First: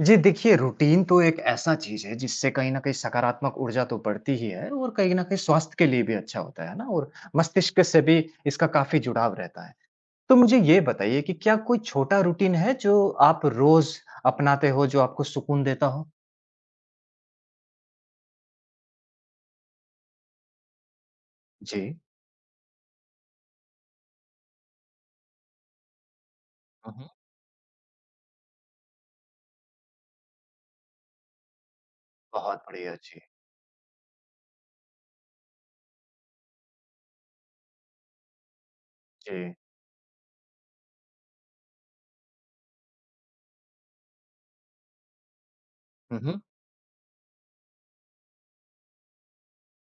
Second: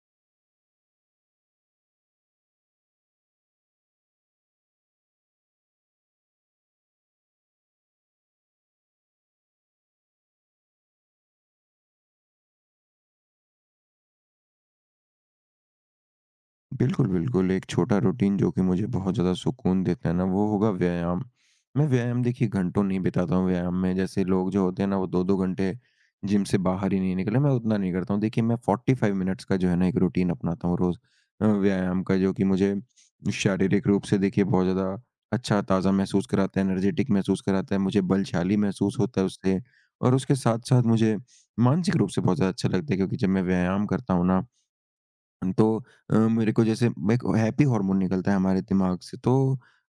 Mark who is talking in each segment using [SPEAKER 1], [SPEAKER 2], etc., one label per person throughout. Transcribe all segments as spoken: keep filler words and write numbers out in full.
[SPEAKER 1] जी देखिए, रूटीन तो एक ऐसा चीज़ है जिससे कहीं न कहीं सकारात्मक ऊर्जा तो बढ़ती ही है और कहीं न कहीं स्वास्थ्य के लिए भी अच्छा होता है, है ना? और मस्तिष्क से भी इसका काफ़ी जुड़ाव रहता है। तो मुझे ये बताइए कि क्या कोई छोटा रूटीन है जो आप रोज़ अपनाते हो, जो आपको सुकून देता हो?
[SPEAKER 2] बिल्कुल, बिल्कुल। एक छोटा रूटीन जो कि मुझे बहुत ज़्यादा सुकून देता है ना, वो होगा व्यायाम।
[SPEAKER 1] जी।
[SPEAKER 2] मैं व्यायाम देखिए घंटों नहीं बिताता हूँ व्यायाम में। जैसे लोग जो होते हैं ना, वो दो दो घंटे जिम से बाहर
[SPEAKER 1] हुँ,
[SPEAKER 2] ही
[SPEAKER 1] हुँ।
[SPEAKER 2] नहीं निकले, मैं उतना नहीं करता हूँ। देखिए, मैं फ़ोर्टी फ़ाइव मिनट्स का जो है ना, एक रूटीन अपनाता हूँ रोज़ अ, व्यायाम का, जो कि
[SPEAKER 1] बहुत
[SPEAKER 2] मुझे
[SPEAKER 1] बढ़िया, जी,
[SPEAKER 2] शारीरिक रूप से देखिए बहुत ज़्यादा अच्छा, ताज़ा महसूस कराता है, एनर्जेटिक महसूस कराता है, मुझे बलशाली महसूस होता है
[SPEAKER 1] जी।
[SPEAKER 2] उससे और उसके साथ-साथ मुझे मानसिक रूप से बहुत ज़्यादा अच्छा लगता है क्योंकि जब मैं व्यायाम करता हूँ ना तो अ,
[SPEAKER 1] हुँ, हुँ।
[SPEAKER 2] मेरे को जैसे मैं एक हैप्पी हार्मोन निकलता है हमारे दिमाग से तो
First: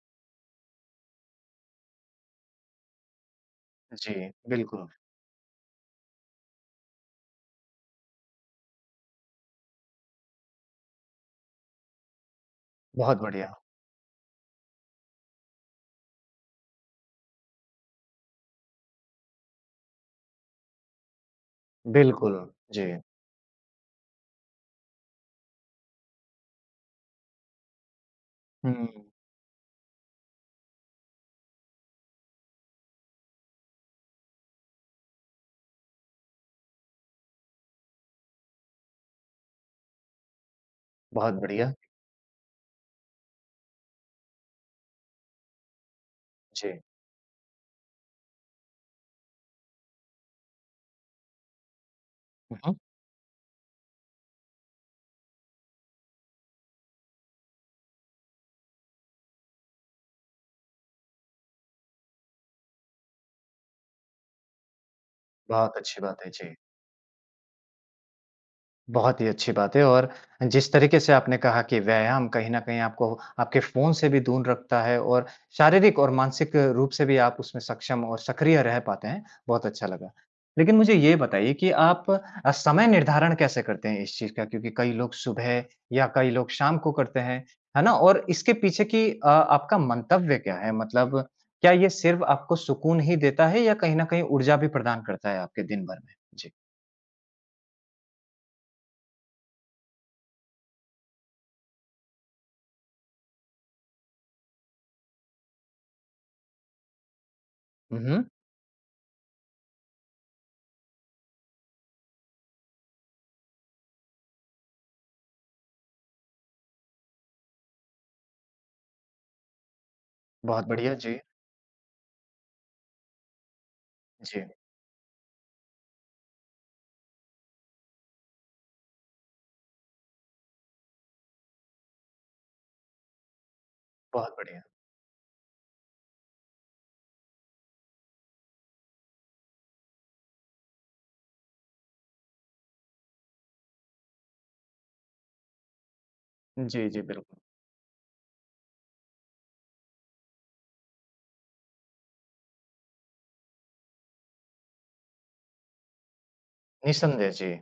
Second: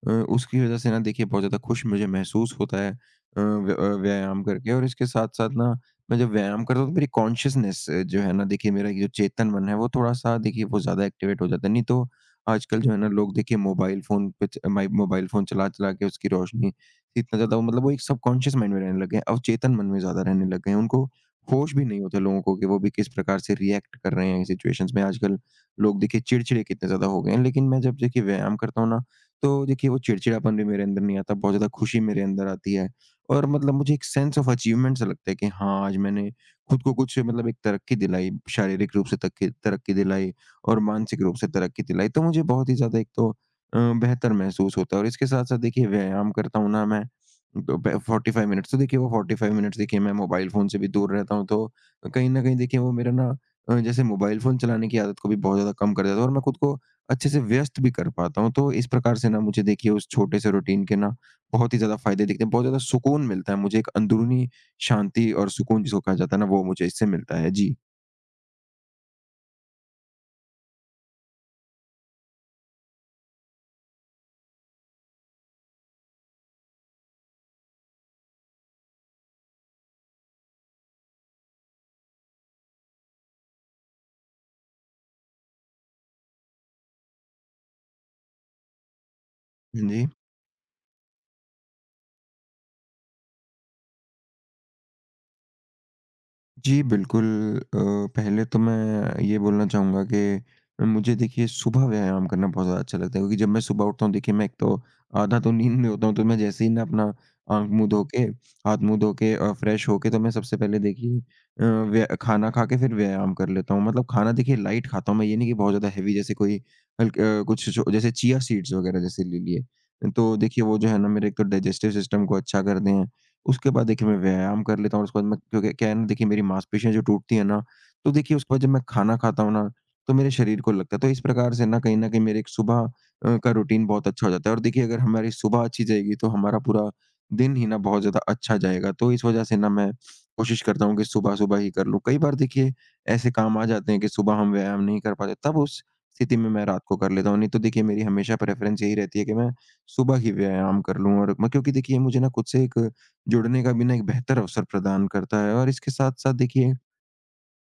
[SPEAKER 2] अ, उसकी वजह से ना देखिए बहुत ज़्यादा खुश मुझे महसूस होता है अ, व्य अ,
[SPEAKER 1] जी,
[SPEAKER 2] व्यायाम करके और
[SPEAKER 1] बिल्कुल,
[SPEAKER 2] इसके साथ-साथ ना मैं जब व्यायाम करता हूँ तो मेरी कॉन्शसनेस जो है ना देखिए मेरा ये जो चेतन मन है वो थोड़ा-सा देखिए वो ज़्यादा एक्टिवेट हो जाता है। नहीं तो आजकल जो है ना
[SPEAKER 1] बहुत
[SPEAKER 2] लोग
[SPEAKER 1] बढ़िया।
[SPEAKER 2] देखिए मोबाइल फ़ोन पे च माइ मोबाइल फ़ोन चला-चला के उसकी रोशनी से इतना ज़्यादा वो मतलब वो एक सबकॉन्शियस माइंड में रहने लग गए हैं, अवचेतन मन में ज़्यादा रहने लग गए हैं। उनको होश भी नहीं होता
[SPEAKER 1] बिल्कुल,
[SPEAKER 2] लोगों को कि वो
[SPEAKER 1] जी।
[SPEAKER 2] भी किस प्रकार से रिएक्ट कर रहे हैं सिचुएशंस में आजकल लोग देखिए चिड़चिड़े कितने ज़्यादा हो गए हैं। लेकिन मैं जब देखिए व्यायाम करता हूँ ना,
[SPEAKER 1] हुँ,
[SPEAKER 2] तो देखिए वो चिड़चिड़ापन भी मेरे अंदर नहीं आता, बहुत ज़्यादा खुशी मेरे अंदर आती है और मतलब मुझे एक सेंस ऑफ अचीवमेंट सा लगता है कि हाँ, आज मैंने खुद को कुछ मतलब एक तरक्की दिलाई, शारीरिक रूप से तक्की तरक्की दिलाई और मानसिक
[SPEAKER 1] बहुत
[SPEAKER 2] रूप से
[SPEAKER 1] बढ़िया।
[SPEAKER 2] तरक्की दिलाई। तो मुझे बहुत ही ज़्यादा एक तो अ, बेहतर महसूस होता है और इसके साथ-साथ देखिए व्यायाम करता हूँ
[SPEAKER 1] जी,
[SPEAKER 2] ना मैं तो ब फ़ोर्टी फ़ाइव मिनट्स तो देखिए वो फ़ोर्टी फ़ाइव मिनट्स देखिए मैं मोबाइल फ़ोन से भी दूर रहता हूँ, तो कहीं न कहीं
[SPEAKER 1] हुँ, हुँ।
[SPEAKER 2] देखिए वो मेरा ना अ, जैसे मोबाइल फ़ोन चलाने की आदत को भी बहुत ज़्यादा कम कर देता हूँ और मैं खुद को अच्छे से व्यस्त भी कर पाता हूँ। तो इस प्रकार से ना मुझे देखिए उस छोटे-से रूटीन के ना बहुत ही ज़्यादा फ़ायदे दिखते हैं, बहुत ज़्यादा सुकून मिलता है मुझे एक अंदरूनी शांति और
[SPEAKER 1] बहुत
[SPEAKER 2] सुकून
[SPEAKER 1] अच्छी
[SPEAKER 2] जिसको कहा
[SPEAKER 1] बात है।
[SPEAKER 2] जाता है ना
[SPEAKER 1] जी।
[SPEAKER 2] वो मुझे इससे मिलता है। जी।
[SPEAKER 1] बहुत ही अच्छी बात है और जिस तरीके से आपने कहा कि व्यायाम कहीं न कहीं आपको आपके फ़ोन से भी दूर रखता है और शारीरिक और मानसिक रूप से भी आप उसमें सक्षम और सक्रिय रह पाते हैं, बहुत अच्छा लगा। लेकिन मुझे ये बताइए कि आप अ, समय निर्धारण कैसे करते हैं इस चीज़ का? क्योंकि कई लोग सुबह या कई लोग शाम को करते हैं, है ना? और इसके पीछे की अ, आपका
[SPEAKER 2] हाँ जी।
[SPEAKER 1] मंतव्य क्या है? मतलब क्या ये सिर्फ़ आपको सुकून ही देता है या कहीं न कहीं ऊर्जा भी प्रदान करता है आपके दिन भर में? जी।
[SPEAKER 2] जी, बिल्कुल। अ, पहले तो मैं ये बोलना चाहूँगा कि मुझे देखिए सुबह व्यायाम करना बहुत ज़्यादा अच्छा लगता है क्योंकि जब मैं सुबह उठता हूँ देखिए मैं एक तो आधा तो नींद में होता हूँ, तो मैं जैसे ही ना अपना आँख मुँह
[SPEAKER 1] हुँ,
[SPEAKER 2] धो के,
[SPEAKER 1] हुँ।
[SPEAKER 2] हाथ मुँह धो के अ, फ्रेश होके तो मैं सबसे पहले देखिए अ, व्य खाना खा के फिर व्यायाम कर लेता हूँ। मतलब खाना देखिए लाइट खाता हूँ मैं, ये नहीं कि बहुत ज़्यादा हेवी जैसे कोई हल्क अ, कुछ जो जैसे चिया सीड्स वग़ैरह जैसे ले लिए। तो देखिए
[SPEAKER 1] बहुत
[SPEAKER 2] वो जो
[SPEAKER 1] बढ़िया,
[SPEAKER 2] है ना
[SPEAKER 1] जी।
[SPEAKER 2] मेरे एक तो डाइजेस्टिव सिस्टम को अच्छा कर दें। उसके बाद देखिए मैं
[SPEAKER 1] जी।
[SPEAKER 2] व्यायाम कर लेता हूँ और उसके बाद मैं क्योंकि क्या है ना देखिए मेरी मांसपेशियाँ जो टूटती है ना, तो देखिए उसके बाद जब मैं खाना खाता हूँ ना, तो मेरे शरीर को लगता है। तो इस प्रकार से ना कहीं न कहीं मेरे एक सुबह अ, का रूटीन बहुत अच्छा हो
[SPEAKER 1] बहुत
[SPEAKER 2] जाता है और
[SPEAKER 1] बढ़िया।
[SPEAKER 2] देखिए अगर हमारी सुबह अच्छी जाएगी तो हमारा पूरा दिन ही ना बहुत ज़्यादा अच्छा जाएगा। तो इस वज़ह से ना मैं कोशिश करता हूँ कि सुबह-सुबह ही कर लूँ। कई बार देखिए ऐसे काम आ जाते हैं कि सुबह हम व्यायाम नहीं कर पाते, तब उस स्थिति में मैं रात
[SPEAKER 1] जी,
[SPEAKER 2] को
[SPEAKER 1] जी,
[SPEAKER 2] कर लेता
[SPEAKER 1] बिल्कुल।
[SPEAKER 2] हूँ। नहीं तो देखिए मेरी हमेशा प्रेफ़रेंस यही रहती है कि मैं सुबह ही व्यायाम कर लूँ और मैं क्योंकि देखिए मुझे ना खुद से एक जुड़ने का भी ना एक बेहतर अवसर प्रदान करता है और इसके साथ-साथ देखिए
[SPEAKER 1] निस्संदेह जी,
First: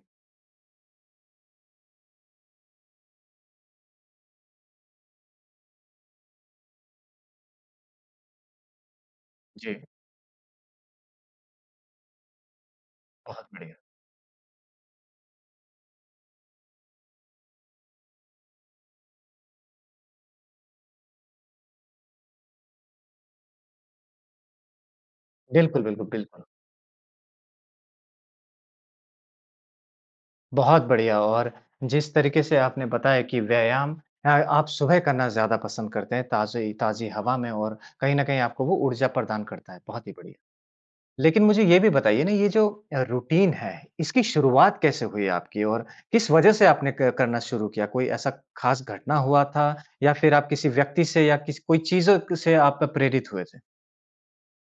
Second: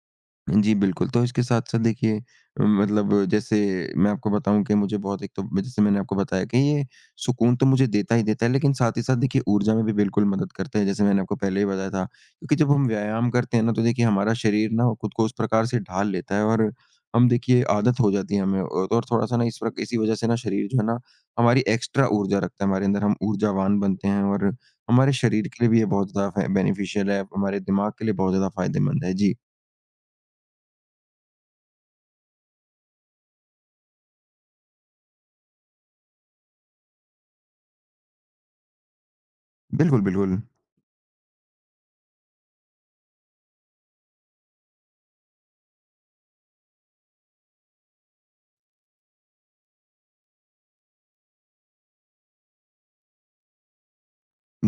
[SPEAKER 2] जी, बिल्कुल। तो इसके साथ-साथ देखिए अ, मतलब जैसे मैं आपको बताऊँ कि मुझे बहुत एक तो म जैसे मैंने आपको बताया कि ये सुकून तो मुझे देता ही देता है, लेकिन साथ ही साथ देखिए ऊर्जा
[SPEAKER 1] जी,
[SPEAKER 2] में भी बिल्कुल मदद करता है, जैसे मैंने आपको पहले ही बताया था। क्योंकि जब हम व्यायाम
[SPEAKER 1] बहुत
[SPEAKER 2] करते हैं ना,
[SPEAKER 1] बढ़िया।
[SPEAKER 2] तो देखिए हमारा शरीर ना खुद को उस प्रकार से ढाल लेता है और हम देखिए आदत हो जाती है हमें और और थोड़ा-सा ना इस प्रक इसी वज़ह से ना शरीर जो है ना, हमारी एक्स्ट्रा ऊर्जा रखता है हमारे अंदर, हम ऊर्जावान बनते हैं और हमारे शरीर के लिए भी
[SPEAKER 1] बिल्कुल,
[SPEAKER 2] ये
[SPEAKER 1] बिल्कुल,
[SPEAKER 2] बहुत ज़्यादा
[SPEAKER 1] बिल्कुल।
[SPEAKER 2] फे बेनिफिशियल है, हमारे दिमाग के लिए बहुत ज़्यादा फ़ायदेमंद है। जी,
[SPEAKER 1] बहुत बढ़िया और जिस तरीके से आपने बताया कि व्यायाम अ, आप सुबह करना ज़्यादा पसंद करते हैं, ताज़ी ताज़ी हवा में और कहीं न कहीं आपको वो ऊर्जा प्रदान करता है,
[SPEAKER 2] बिल्कुल,
[SPEAKER 1] बहुत ही बढ़िया।
[SPEAKER 2] बिल्कुल।
[SPEAKER 1] लेकिन मुझे ये भी बताइए ना, ये जो अ, रूटीन है, इसकी शुरुआत कैसे हुई आपकी और किस वजह से आपने क करना शुरू किया? कोई ऐसा खास घटना हुआ था या फिर आप किसी व्यक्ति से या किसी कोई चीज़ों क से आप प्रेरित हुए थे?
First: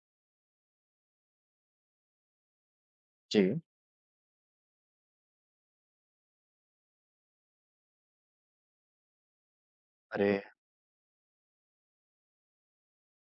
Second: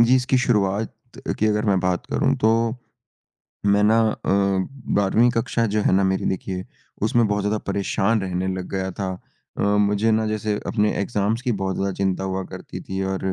[SPEAKER 2] जी, इसकी शुरुआत की अगर मैं बात करूँ तो
[SPEAKER 1] जी।
[SPEAKER 2] मैं ना अ, 12वीं कक्षा जो है ना मेरी देखिए उसमें बहुत ज़्यादा परेशान रहने लग गया था। अ, मुझे ना
[SPEAKER 1] अरे!
[SPEAKER 2] जैसे अपने एग्ज़ाम्स की बहुत ज़्यादा चिंता हुआ करती थी और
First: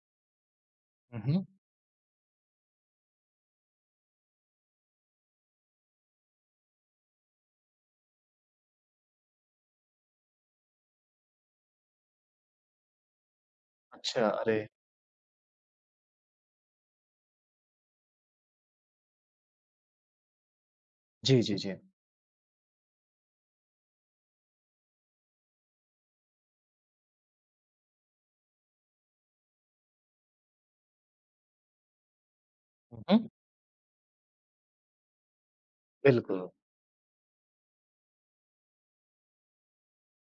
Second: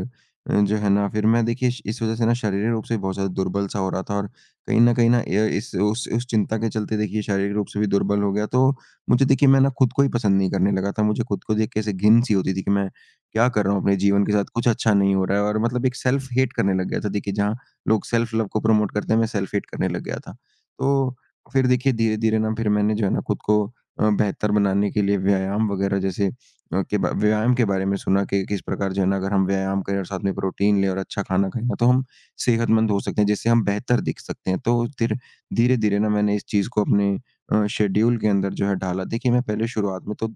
[SPEAKER 2] अ, जो है ना
[SPEAKER 1] हुँ,
[SPEAKER 2] फिर मैं
[SPEAKER 1] हुँ।
[SPEAKER 2] देखिए श इस वज़ह से ना शारीरिक रूप से बहुत ज़्यादा दुर्बल सा हो रहा था और कहीं न कहीं ना अ, इस उस उस चिंता के चलते देखिए शारीरिक रूप से भी दुर्बल हो गया। तो मुझे देखिए मैं ना खुद को ही पसंद नहीं करने लगा था। मुझे खुद को देख के ऐसे घिन सी होती थी कि मैं क्या कर रहा हूँ अपने जीवन
[SPEAKER 1] अच्छा,
[SPEAKER 2] के साथ?
[SPEAKER 1] अरे!
[SPEAKER 2] कुछ अच्छा नहीं हो रहा है और मतलब एक सेल्फ़ हेट करने लग गया था देखिए जहाँ लोग सेल्फ लव को प्रमोट करते हैं, मैं सेल्फ हेट करने लग गया था। तो
[SPEAKER 1] जी, जी,
[SPEAKER 2] फिर
[SPEAKER 1] जी।
[SPEAKER 2] देखिए धीरे-धीरे ना फिर मैंने जो है ना खुद को अ, बेहतर बनाने के लिए व्यायाम वगैरह जैसे अ, के बा व्यायाम के बारे में सुना कि किस प्रकार जो है ना अगर हम व्यायाम करें और साथ में प्रोटीन लें और अच्छा खाना खाएँ ना तो हम सेहतमंद हो
[SPEAKER 1] हुँ,
[SPEAKER 2] सकते हैं, जिससे हम बेहतर दिख सकते हैं। तो फिर धीरे-धीरे ना मैंने इस
[SPEAKER 1] बिल्कुल।
[SPEAKER 2] चीज़ को अपने अ, शेड्यूल के अंदर जो है ढाला। देखिए मैं पहले शुरुआत में तो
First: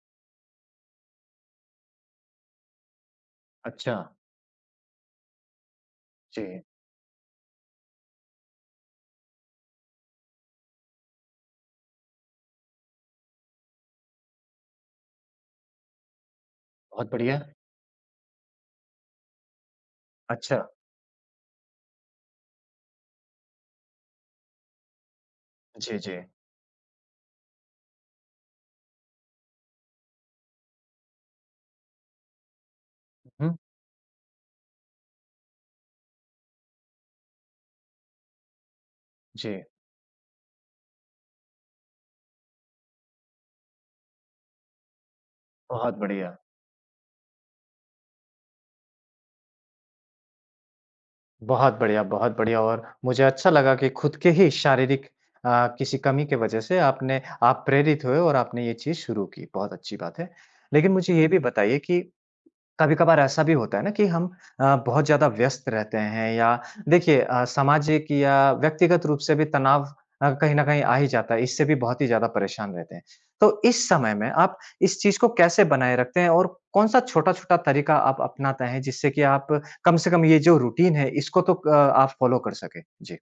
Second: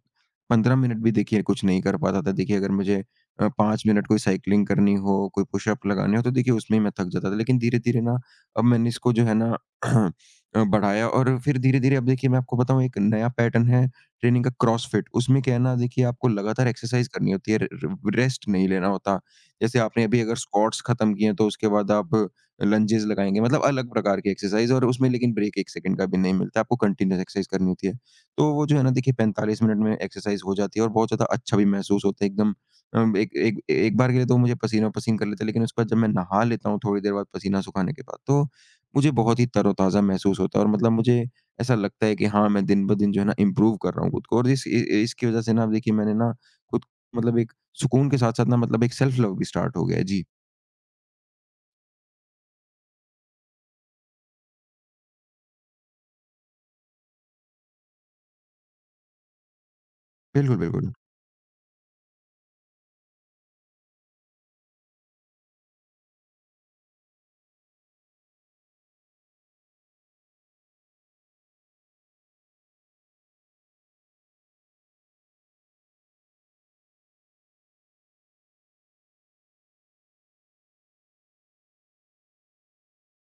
[SPEAKER 2] पंद्रह मिनट भी देखिए कुछ नहीं कर पाता था। देखिए अगर मुझे अ, पाँच
[SPEAKER 1] अच्छा,
[SPEAKER 2] मिनट कोई साइकिलिंग करनी हो, कोई पुशअप लगाने हो, तो देखिए
[SPEAKER 1] जी,
[SPEAKER 2] उसमें ही मैं थक जाता था। लेकिन धीरे-धीरे ना अब मैंने इसको जो है ना अ, बढ़ाया और फिर धीरे-धीरे अब देखिए मैं आपको बताऊँ एक नया पैटर्न है ट्रेनिंग का क्रॉसफिट। उसमें क्या है ना देखिए आपको लगातार एक्सरसाइज़
[SPEAKER 1] बहुत
[SPEAKER 2] करनी
[SPEAKER 1] बढ़िया।
[SPEAKER 2] होती है, र र रेस्ट नहीं लेना होता। जैसे आपने अभी अगर
[SPEAKER 1] अच्छा,
[SPEAKER 2] स्क्वाट्स खत्म किए हैं तो उसके बाद आप लंजेस लगाएँगे मतलब अलग प्रकार की एक्सरसाइज़ और उसमें लेकिन ब्रेक एक
[SPEAKER 1] जी,
[SPEAKER 2] सेकंड का भी
[SPEAKER 1] जी।
[SPEAKER 2] नहीं मिलता, आपको कंटीन्यूअस एक्सरसाइज़ करनी होती है। तो वो जो है ना देखिए पैंतालीस मिनट में एक्सरसाइज़ हो जाती है और बहुत ज़्यादा अच्छा भी महसूस होता है, एकदम अम, एक
[SPEAKER 1] हुँ,
[SPEAKER 2] एक एक बार के लिए तो मुझे पसीनो-पसीन कर लेता है, लेकिन उसके बाद जब मैं नहा लेता हूँ थोड़ी देर बाद पसीना सुखाने के बाद, तो मुझे बहुत ही
[SPEAKER 1] जी,
[SPEAKER 2] तरोताज़ा महसूस होता है और मतलब मुझे ऐसा लगता है कि हाँ, मैं दिन-ब-दिन जो है ना इम्प्रूव कर रहा हूँ खुद को और इस इ इ इसकी वज़ह से ना अब देखिए
[SPEAKER 1] बहुत
[SPEAKER 2] मैंने ना
[SPEAKER 1] बढ़िया,
[SPEAKER 2] खुद मतलब एक सुकून के साथ-साथ ना मतलब एक सेल्फ लव भी स्टार्ट हो गया है। जी,
[SPEAKER 1] बहुत बढ़िया, बहुत बढ़िया और मुझे अच्छा लगा कि खुद के ही शारीरिक अ, किसी कमी के वजह से आपने आप प्रेरित हुए और आपने ये चीज़ शुरू की, बहुत अच्छी बात है।
[SPEAKER 2] बिल्कुल,
[SPEAKER 1] लेकिन
[SPEAKER 2] बिल्कुल।
[SPEAKER 1] मुझे ये भी बताइए कि कभी-कभार ऐसा भी होता है ना कि हम अ, बहुत ज़्यादा व्यस्त रहते हैं या देखिए अ, सामाजिक या व्यक्तिगत रूप से भी तनाव अ, कहीं न कहीं आ ही जाता है, इससे भी बहुत ही ज़्यादा परेशान रहते हैं। तो इस समय में आप इस चीज़ को कैसे बनाए रखते हैं और कौन-सा छोटा-छोटा तरीका आप अपनाते हैं जिससे कि आप कम से कम ये जो रूटीन है इसको तो अ, आप फ़ॉलो कर सकें? जी,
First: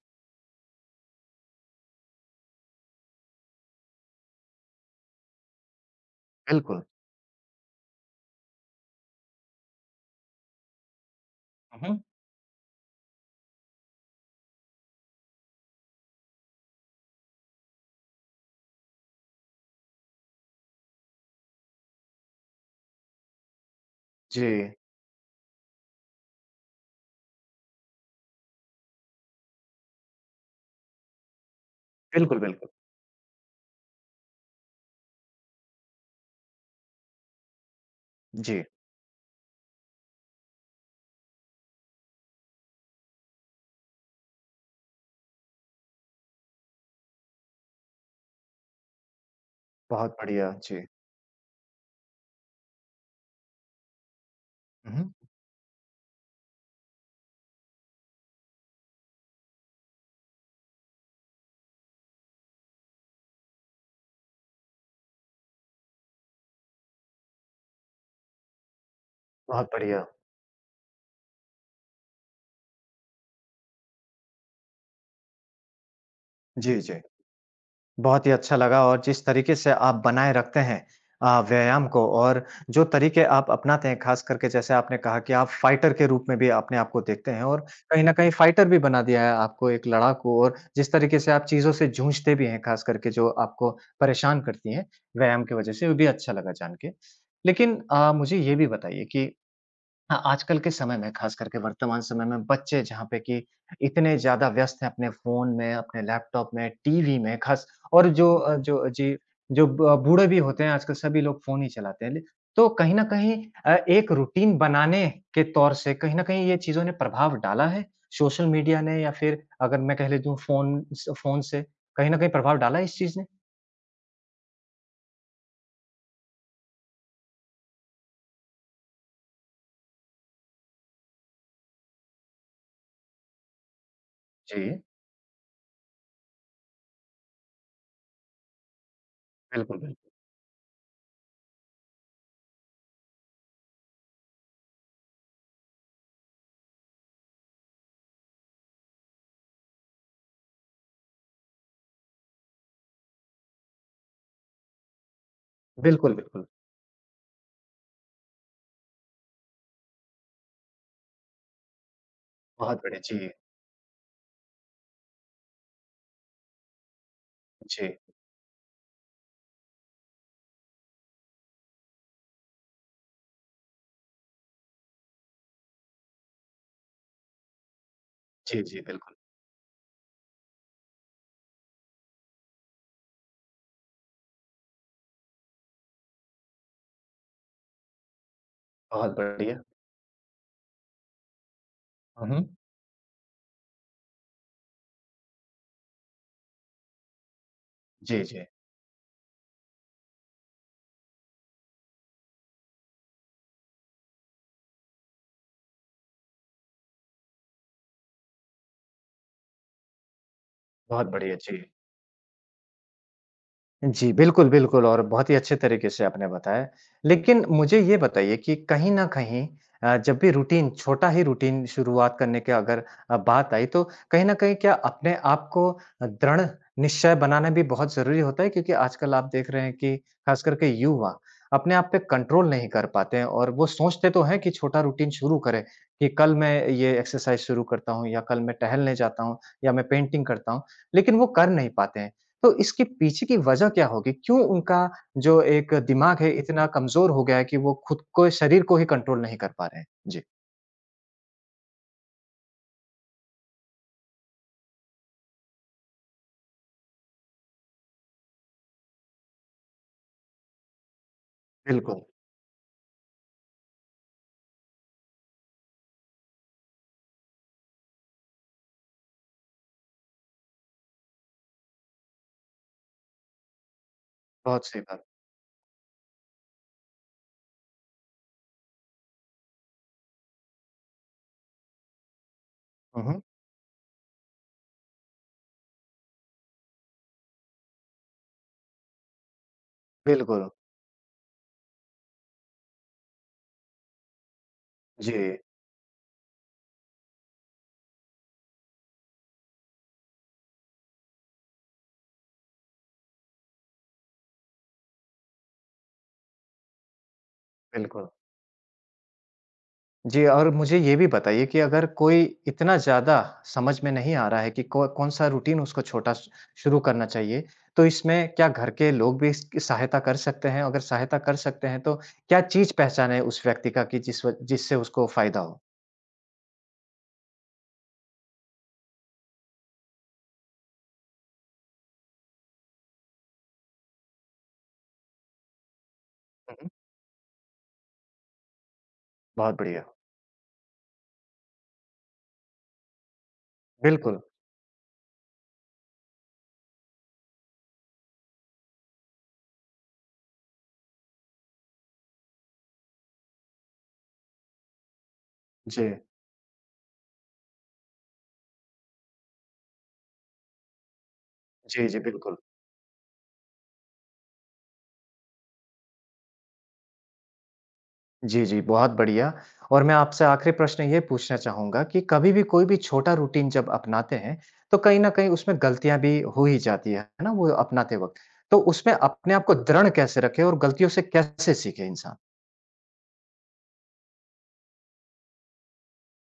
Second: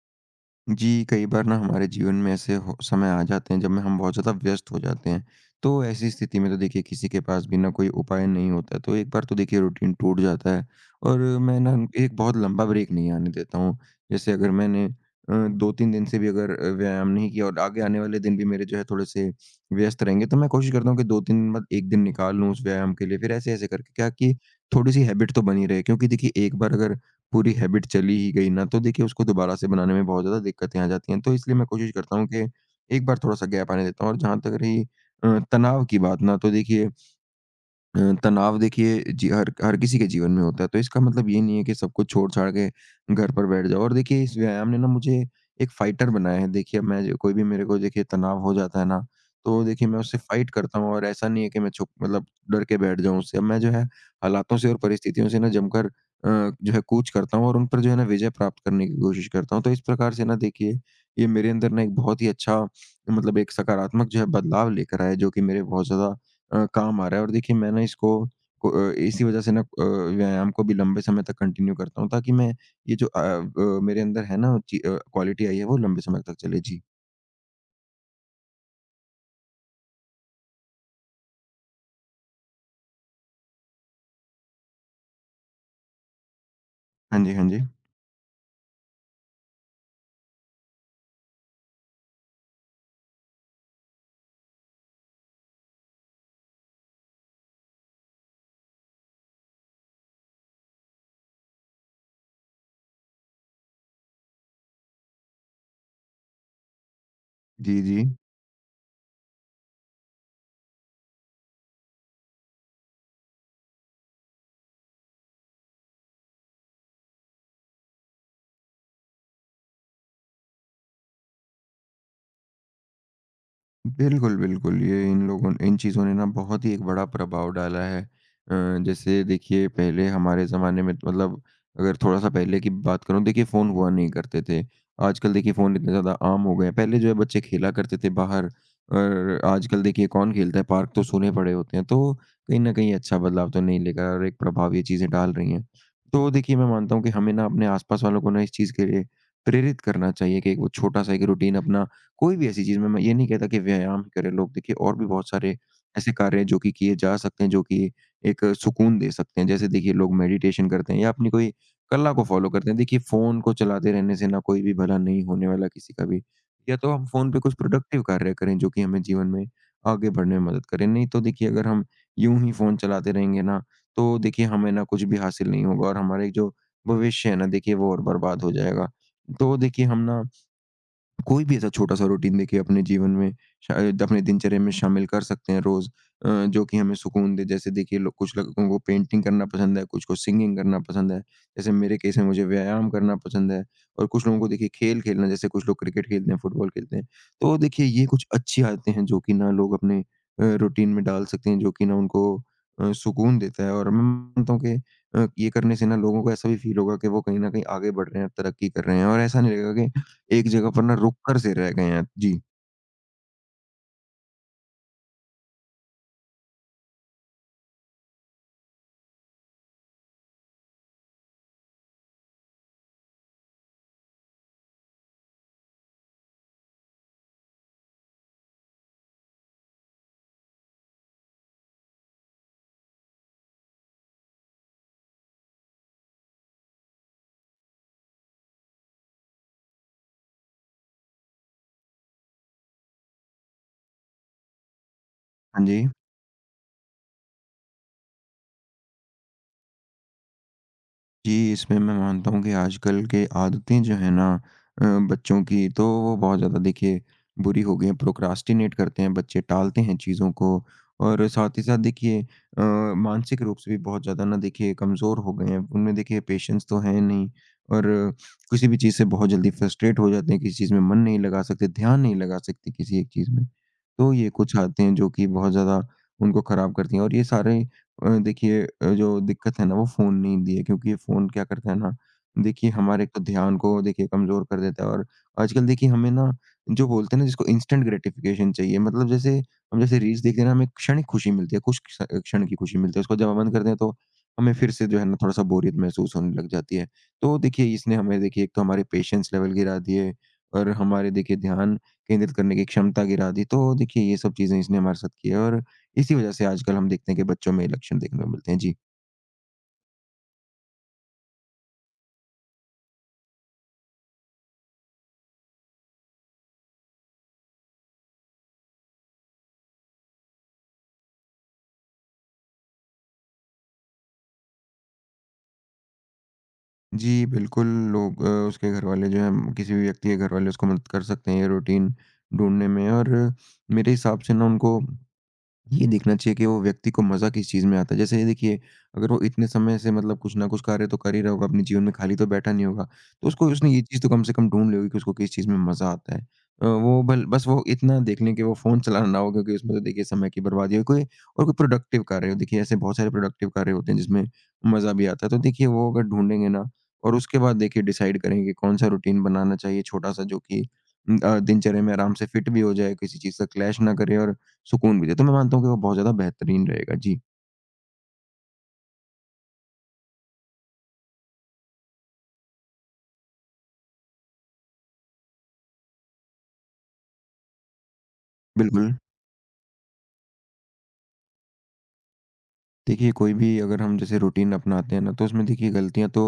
[SPEAKER 2] जी, कई बार ना हमारे जीवन में ऐसे हो समय आ जाते हैं जब में हम बहुत ज़्यादा व्यस्त हो जाते हैं। तो ऐसी स्थिति में तो
[SPEAKER 1] बिल्कुल।
[SPEAKER 2] देखिए किसी के पास भी ना कोई उपाय नहीं होता है। तो एक बार तो देखिए रूटीन टूट जाता है और मैं ना
[SPEAKER 1] हुँ, हुँ।
[SPEAKER 2] एक बहुत लंबा ब्रेक नहीं आने देता हूँ। जैसे अगर मैंने अ, दो तीन दिन से भी अगर अ, व्यायाम नहीं किया और आगे आने वाले दिन भी मेरे जो है थोड़े-से व्यस्त रहेंगे तो मैं कोशिश करता हूँ कि दो तीन मत एक दिन निकाल लूँ उस व्यायाम के लिए। फिर ऐसे-ऐसे करके क्या कि
[SPEAKER 1] जी,
[SPEAKER 2] थोड़ी-सी हैबिट तो बनी रहे क्योंकि देखिए एक बार अगर पूरी हैबिट चली ही गई ना, तो देखिए उसको दोबारा से बनाने में बहुत ज़्यादा दिक्कतें आ जाती हैं। तो इसलिए मैं कोशिश करता हूँ
[SPEAKER 1] बिल्कुल,
[SPEAKER 2] कि
[SPEAKER 1] बिल्कुल।
[SPEAKER 2] एक बार थोड़ा-सा गैप आने देता हूँ और जहाँ तक रही अ, तनाव की बात ना, तो देखिए अ, तनाव
[SPEAKER 1] जी,
[SPEAKER 2] देखिए जी हर हर किसी के जीवन में होता है तो इसका मतलब ये नहीं है कि सब कुछ छोड़-छाड़ के घर पर बैठ जाओ और देखिए इस व्यायाम ने ना मुझे एक फाइटर बनाया है। देखिए अब मैं जो कोई भी मेरे को देखिए तनाव हो जाता है ना, तो देखिए मैं
[SPEAKER 1] बहुत
[SPEAKER 2] उससे फाइट
[SPEAKER 1] बढ़िया।
[SPEAKER 2] करता
[SPEAKER 1] जी।
[SPEAKER 2] हूँ और ऐसा नहीं है कि मैं छुप मतलब डर के बैठ जाऊँ उससे। अब मैं जो है हालातों से और
[SPEAKER 1] हुँ, हुँ।
[SPEAKER 2] परिस्थितियों से ना जमकर अ, जो है कूच करता हूँ और उन पर जो है ना विजय प्राप्त करने की कोशिश करता हूँ। तो इस प्रकार से ना देखिए, ये मेरे अंदर ना एक बहुत ही अच्छा मतलब एक सकारात्मक जो है बदलाव लेकर आया, जो कि मेरे बहुत ज़्यादा अ, काम आ रहा है। और देखिए मैं ना इसको को अ, इसी वज़ह से ना
[SPEAKER 1] बहुत
[SPEAKER 2] अ,
[SPEAKER 1] बढ़िया।
[SPEAKER 2] व्यायाम को भी लंबे समय तक कंटिन्यू करता हूँ, ताकि मैं ये जो अ, ब मेरे अंदर है ना ची अ, क्वालिटी आई है, वो लंबे समय तक चले।
[SPEAKER 1] जी,
[SPEAKER 2] जी।
[SPEAKER 1] जी। बहुत ही अच्छा लगा और जिस तरीके से आप बनाए रखते हैं अ, व्यायाम को और जो तरीके आप अपनाते हैं, खास करके जैसे आपने कहा कि आप फाइटर के रूप में भी अपने आप को
[SPEAKER 2] हाँ
[SPEAKER 1] देखते
[SPEAKER 2] जी,
[SPEAKER 1] हैं
[SPEAKER 2] हाँ
[SPEAKER 1] और
[SPEAKER 2] जी।
[SPEAKER 1] कहीं न कहीं फाइटर भी बना दिया है आपको एक लड़ाकू और जिस तरीके से आप चीज़ों से जूझते भी हैं, खास करके जो आपको परेशान करती हैं व्यायाम की वज़ह से, वो भी अच्छा लगा जान के। लेकिन अ, मुझे ये भी बताइए कि हाँ, आजकल के समय में, ख़ास करके वर्तमान समय में बच्चे जहाँ पे कि इतने ज़्यादा व्यस्त हैं अपने फ़ोन में, अपने लैपटॉप में, टीवी में ख़ास
[SPEAKER 2] जी, जी।
[SPEAKER 1] और जो अ, जो जी, जो ब बूढ़े भी होते हैं आजकल सभी लोग फ़ोन ही चलाते हैं। ले तो कहीं न कहीं अ, एक रूटीन बनाने के तौर से कहीं न कहीं ये चीज़ों ने प्रभाव डाला है, सोशल मीडिया ने या फिर अगर मैं कह ले दूँ फ़ोन स फ़ोन से कहीं न कहीं प्रभाव डाला है इस चीज़ ने?
[SPEAKER 2] बिल्कुल, बिल्कुल। ये इन लोगों इन चीज़ों ने ना बहुत ही एक बड़ा प्रभाव डाला है। अ, जैसे देखिए पहले हमारे ज़माने में मतलब, अगर थोड़ा-सा पहले की बात करूँ, देखिए फ़ोन हुआ नहीं करते थे।
[SPEAKER 1] जी,
[SPEAKER 2] आजकल देखिए फ़ोन इतने ज़्यादा आम हो गए हैं। पहले जो है बच्चे खेला करते थे बाहर, और
[SPEAKER 1] बिल्कुल,
[SPEAKER 2] आजकल
[SPEAKER 1] बिल्कुल।
[SPEAKER 2] देखिए कौन खेलता है, पार्क तो सूने पड़े होते हैं। तो कहीं न कहीं अच्छा बदलाव तो नहीं, लेकर और एक प्रभाव ये चीज़ें डाल रही हैं। तो देखिए मैं मानता हूँ कि हमें ना अपने आस-पास वालों को ना इस चीज़ के लिए प्रेरित करना चाहिए, कि एक वो छोटा-सा एक रूटीन अपना, कोई भी ऐसी चीज़ में। मैं ये नहीं कहता कि व्यायाम ही करें लोग। देखिए और भी बहुत सारे ऐसे
[SPEAKER 1] बिल्कुल,
[SPEAKER 2] कार्य
[SPEAKER 1] बिल्कुल।
[SPEAKER 2] हैं जो कि किए जा सकते हैं, जो कि एक सुकून दे सकते हैं। जैसे देखिए लोग मेडिटेशन करते हैं या अपनी कोई कला को फ़ॉलो करते
[SPEAKER 1] बहुत
[SPEAKER 2] हैं।
[SPEAKER 1] बढ़िया।
[SPEAKER 2] देखिए
[SPEAKER 1] जी,
[SPEAKER 2] फ़ोन को चलाते रहने से ना कोई भी भला नहीं होने वाला किसी का भी। या तो हम फ़ोन पे कुछ
[SPEAKER 1] जी।
[SPEAKER 2] प्रोडक्टिव कार्य करें, जो कि हमें जीवन में आगे बढ़ने में मदद करें। नहीं तो देखिए, अगर हम यूँ ही फ़ोन चलाते रहेंगे ना, तो देखिए हमें ना कुछ भी हासिल नहीं होगा, और हमारे जो भविष्य है ना, देखिए वो और बर्बाद हो
[SPEAKER 1] जी, जी,
[SPEAKER 2] जाएगा।
[SPEAKER 1] बिल्कुल।
[SPEAKER 2] तो देखिए हम ना कोई भी ऐसा छोटा-सा रूटीन देखिए अपने जीवन में, शायद अपने दिनचर्या में शामिल कर सकते हैं रोज़, अ, जो कि हमें सुकून दे। जैसे देखिए लो कुछ लोगों को
[SPEAKER 1] बहुत
[SPEAKER 2] पेंटिंग करना
[SPEAKER 1] बढ़िया।
[SPEAKER 2] पसंद है, कुछ को सिंगिंग करना पसंद है। जैसे मेरे केस में
[SPEAKER 1] हुँ,
[SPEAKER 2] मुझे
[SPEAKER 1] हुँ।
[SPEAKER 2] व्यायाम करना पसंद है, और कुछ लोगों को देखिए खेल खेलना, जैसे कुछ लोग क्रिकेट खेलते हैं, फुटबॉल खेलते हैं। तो देखिए ये
[SPEAKER 1] जी,
[SPEAKER 2] कुछ
[SPEAKER 1] जी।
[SPEAKER 2] अच्छी आदतें हैं जो कि ना लोग अपने अ, रूटीन में डाल सकते हैं, जो कि ना उनको अ, सुकून देता है, और मैं मानता हूँ कि अ, ये करने से ना लोगों को ऐसा भी फ़ील होगा, कि वो कहीं न कहीं आगे बढ़ रहे हैं, तरक्की कर रहे हैं, और ऐसा नहीं लगेगा कि एक जगह पर ना
[SPEAKER 1] बहुत
[SPEAKER 2] रुक
[SPEAKER 1] बढ़िया,
[SPEAKER 2] कर से
[SPEAKER 1] जी।
[SPEAKER 2] रह गए हैं। जी।
[SPEAKER 1] जी, बिल्कुल, बिल्कुल और बहुत ही अच्छे तरीके से आपने बताया। लेकिन मुझे ये बताइए कि कहीं न कहीं अ, जब भी रूटीन छोटा ही रूटीन शुरुआत करने की अगर अ, बात आई तो कहीं न कहीं क्या अपने आप को अ, दृढ़ निश्चय बनाना भी बहुत ज़रूरी होता है? क्योंकि आजकल आप देख रहे हैं कि ख़ास करके युवा अपने आप पे कंट्रोल नहीं कर पाते हैं और वो सोचते तो हैं कि छोटा रूटीन शुरू करें कि कल मैं ये एक्सरसाइज़ शुरू करता हूँ या कल मैं टहलने जाता हूँ या मैं पेंटिंग करता हूँ, लेकिन वो कर नहीं पाते हैं। तो इसके पीछे की वजह क्या होगी? क्यों उनका जो
[SPEAKER 2] हाँ
[SPEAKER 1] एक
[SPEAKER 2] जी।
[SPEAKER 1] दिमाग है इतना कमज़ोर हो गया है कि वो खुद को शरीर को ही कंट्रोल नहीं कर पा रहे हैं? जी,
[SPEAKER 2] जी, इसमें मैं मानता हूँ कि आजकल के आदतें जो हैं ना, अ, बच्चों की, तो वो बहुत ज़्यादा देखिए बुरी हो गई हैं। प्रोक्रास्टिनेट करते हैं बच्चे, टालते हैं चीज़ों को, और साथ ही साथ
[SPEAKER 1] बिल्कुल,
[SPEAKER 2] देखिए अ, मानसिक रूप से भी बहुत ज़्यादा ना देखिए कमज़ोर हो गए हैं। उनमें देखिए पेशेंस तो है नहीं, और किसी भी चीज़ से बहुत जल्दी फ्रस्ट्रेट हो जाते हैं, किसी चीज़ में मन नहीं लगा सकते, ध्यान नहीं लगा सकते किसी एक चीज़ में। तो ये कुछ
[SPEAKER 1] बहुत सही
[SPEAKER 2] आदतें हैं
[SPEAKER 1] बात।
[SPEAKER 2] जो कि बहुत ज़्यादा उनको ख़राब करती हैं, और ये सारे अ, देखिए, अ, जो दिक्कत है ना, वो फ़ोन ने ही दी है, क्योंकि ये फ़ोन क्या करता है ना, देखिए
[SPEAKER 1] हुँ,
[SPEAKER 2] हमारे एक
[SPEAKER 1] हुँ,
[SPEAKER 2] तो ध्यान को देखिए कमज़ोर कर देता है। और आजकल देखिए हमें ना, जो बोलते हैं ना, जिसको इंस्टेंट ग्रेटिफिकेशन चाहिए, मतलब जैसे हम जैसे रील्स देखते हैं
[SPEAKER 1] बिल्कुल।
[SPEAKER 2] ना, हमें क्षणिक खुशी मिलती है, कुछ क्ष क्षण की खुशी मिलती है, उसको जब हम बंद करते हैं, तो हमें फिर से जो है
[SPEAKER 1] जी,
[SPEAKER 2] ना थोड़ा-सा बोरियत महसूस होने लग जाती है। तो देखिए इसने हमें देखिए एक तो हमारे पेशेंस लेवल गिरा दिए, और हमारे देखिए ध्यान केंद्रित करने की क्षमता गिरा दी। तो देखिए ये सब चीज़ें इसने हमारे साथ की है, और इसी वजह से आजकल हम देखते हैं कि बच्चों में ये लक्षण
[SPEAKER 1] बिल्कुल।
[SPEAKER 2] देखने को मिलते हैं। जी।
[SPEAKER 1] जी और मुझे ये भी बताइए कि अगर कोई इतना ज़्यादा समझ में नहीं आ रहा है कि कौ कौन-सा रूटीन उसको छोटा श शुरू करना चाहिए, तो इसमें क्या घर के लोग भी इसकी सहायता कर सकते हैं? अगर सहायता कर सकते हैं तो क्या चीज़ पहचाने उस व्यक्ति का कि जिस व जिससे उसको फ़ायदा हो?
[SPEAKER 2] जी, बिल्कुल। लोग अ, उसके घरवाले जो हैं, किसी भी व्यक्ति के घरवाले, उसको मदद कर सकते हैं ये रूटीन ढूँढने में। और मेरे हिसाब से ना उनको ये देखना चाहिए कि
[SPEAKER 1] हुँ,
[SPEAKER 2] वो
[SPEAKER 1] हुँ,
[SPEAKER 2] व्यक्ति को मज़ा किस चीज़ में आता है। जैसे ये देखिए, अगर वो इतने
[SPEAKER 1] बहुत
[SPEAKER 2] समय
[SPEAKER 1] बढ़िया।
[SPEAKER 2] से मतलब कुछ ना कुछ कार्य तो कर ही रहा होगा, अपने जीवन में खाली तो बैठा नहीं होगा। तो उसको उसने ये चीज़ तो
[SPEAKER 1] बिल्कुल।
[SPEAKER 2] कम से कम ढूँढ ली होगी कि उसको किस चीज़ में मज़ा आता है। अ, वो भल बस वो इतना देख लें कि वो फ़ोन चलाना ना हो, क्योंकि उसमें तो देखिए समय की बर्बादी है। कोई और कोई प्रोडक्टिव कार्य हो, देखिए ऐसे बहुत सारे प्रोडक्टिव कार्य होते हैं जिसमें मज़ा भी आता है। तो देखिए
[SPEAKER 1] जी।
[SPEAKER 2] वो अगर ढूँढेंगे ना, और उसके बाद देखिए डिसाइड करेंगे कि कौन-सा रूटीन बनाना चाहिए छोटा-सा, जो कि उम, अ, दिनचर्या
[SPEAKER 1] जी,
[SPEAKER 2] में
[SPEAKER 1] जी,
[SPEAKER 2] आराम से
[SPEAKER 1] बिल्कुल।
[SPEAKER 2] फिट भी हो जाए, किसी चीज़ का क्लैश ना करे, और सुकून भी दे, तो मैं मानता हूँ कि वो बहुत ज़्यादा बेहतरीन रहेगा। जी,
[SPEAKER 1] जी, जी, बहुत बढ़िया और मैं आपसे आखिरी प्रश्न ये पूछना चाहूँगा कि कभी भी कोई भी छोटा रूटीन जब अपनाते हैं, तो कहीं न कहीं उसमें गलतियाँ भी हो ही जाती है, है ना? वो अपनाते वक़्त। तो
[SPEAKER 2] बिल्कुल।
[SPEAKER 1] उसमें अपने आप को दृढ़ कैसे रखें और गलतियों से कैसे सीखे इंसान?
[SPEAKER 2] देखिए, कोई भी अगर हम जैसे रूटीन अपनाते हैं ना, तो उसमें देखिए गलतियाँ तो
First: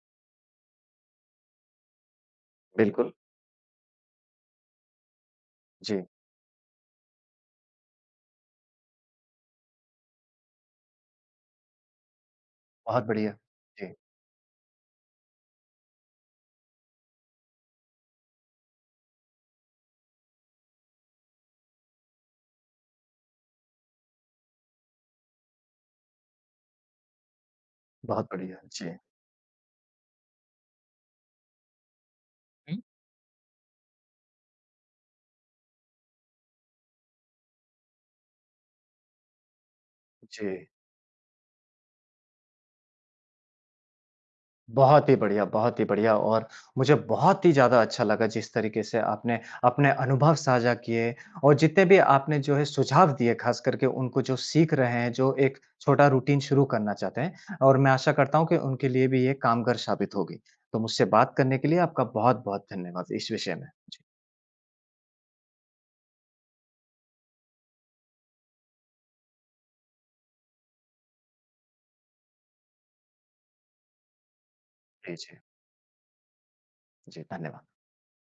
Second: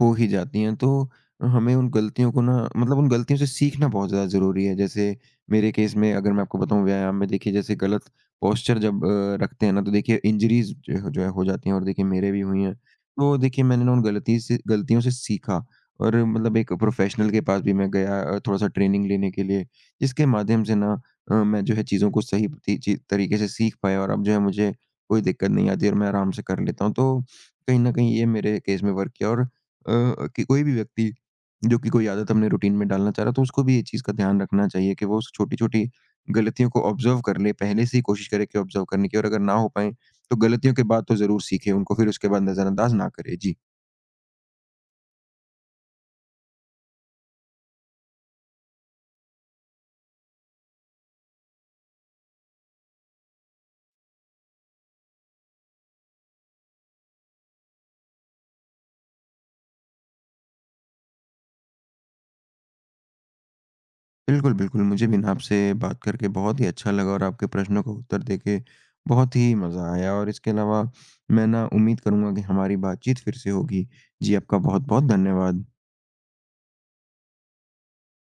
[SPEAKER 2] हो ही जाती हैं। तो हमें उन गलतियों को ना मतलब उन
[SPEAKER 1] बिल्कुल।
[SPEAKER 2] गलतियों से सीखना बहुत ज़्यादा ज़रूरी है। जैसे मेरे केस
[SPEAKER 1] जी,
[SPEAKER 2] में अगर मैं आपको बताऊँ, व्यायाम में देखिए जैसे गलत पोस्चर जब अ, रखते हैं ना, तो देखिए इंजरीज़ जो है जो है हो जाती हैं, और देखिए मेरे भी हुई हैं।
[SPEAKER 1] बहुत बढ़िया।
[SPEAKER 2] तो देखिए मैंने
[SPEAKER 1] जी,
[SPEAKER 2] ना उन गलती से गलतियों से सीखा, और मतलब एक प्रोफ़ेशनल के पास भी मैं गया अ, थोड़ा-सा ट्रेनिंग लेने के लिए। जिसके माध्यम से ना अ, मैं जो है चीज़ों को सही ती ची तरीके से सीख पाया, और अब जो है मुझे कोई दिक्कत नहीं आती, और मैं आराम से कर लेता हूँ। तो कहीं न कहीं ये
[SPEAKER 1] बहुत
[SPEAKER 2] मेरे
[SPEAKER 1] बढ़िया।
[SPEAKER 2] केस
[SPEAKER 1] जी।
[SPEAKER 2] में वर्क किया, और अ, कि कोई भी व्यक्ति जो कि कोई आदत अपने रूटीन
[SPEAKER 1] हुँ।
[SPEAKER 2] में डालना चाह रहा है, तो उसको भी ये चीज़ का ध्यान रखना चाहिए कि वो उस छोटी-छोटी गलतियों को ऑब्ज़र्व कर ले, पहले से ही कोशिश करे कि ऑब्ज़र्व करने की, और अगर ना हो पाएँ, तो
[SPEAKER 1] जी।
[SPEAKER 2] गलतियों के बाद तो ज़रूर सीखे उनको, फिर उसके बाद नज़रअंदाज ना करे। जी।
[SPEAKER 1] बहुत ही बढ़िया, बहुत ही बढ़िया और मुझे बहुत ही ज़्यादा अच्छा लगा जिस तरीके से आपने अपने अनुभव साझा किए और जितने भी आपने जो है सुझाव दिए ख़ास करके उनको जो सीख रहे हैं, जो एक छोटा रूटीन शुरू करना चाहते हैं और मैं आशा करता हूँ कि उनके लिए भी ये कामगर साबित होगी। तो मुझसे बात करने के लिए आपका बहुत-बहुत धन्यवाद इस विषय में। जी,
[SPEAKER 2] बिल्कुल, बिल्कुल। मुझे भी ना आपसे बात करके बहुत ही अच्छा लगा, और आपके प्रश्नों का उत्तर देके बहुत ही मज़ा आया, और इसके अलावा मैं ना उम्मीद करूँगा कि हमारी बातचीत फिर से होगी। जी, आपका बहुत-बहुत
[SPEAKER 1] जी, जी।
[SPEAKER 2] धन्यवाद।
[SPEAKER 1] जी, धन्यवाद।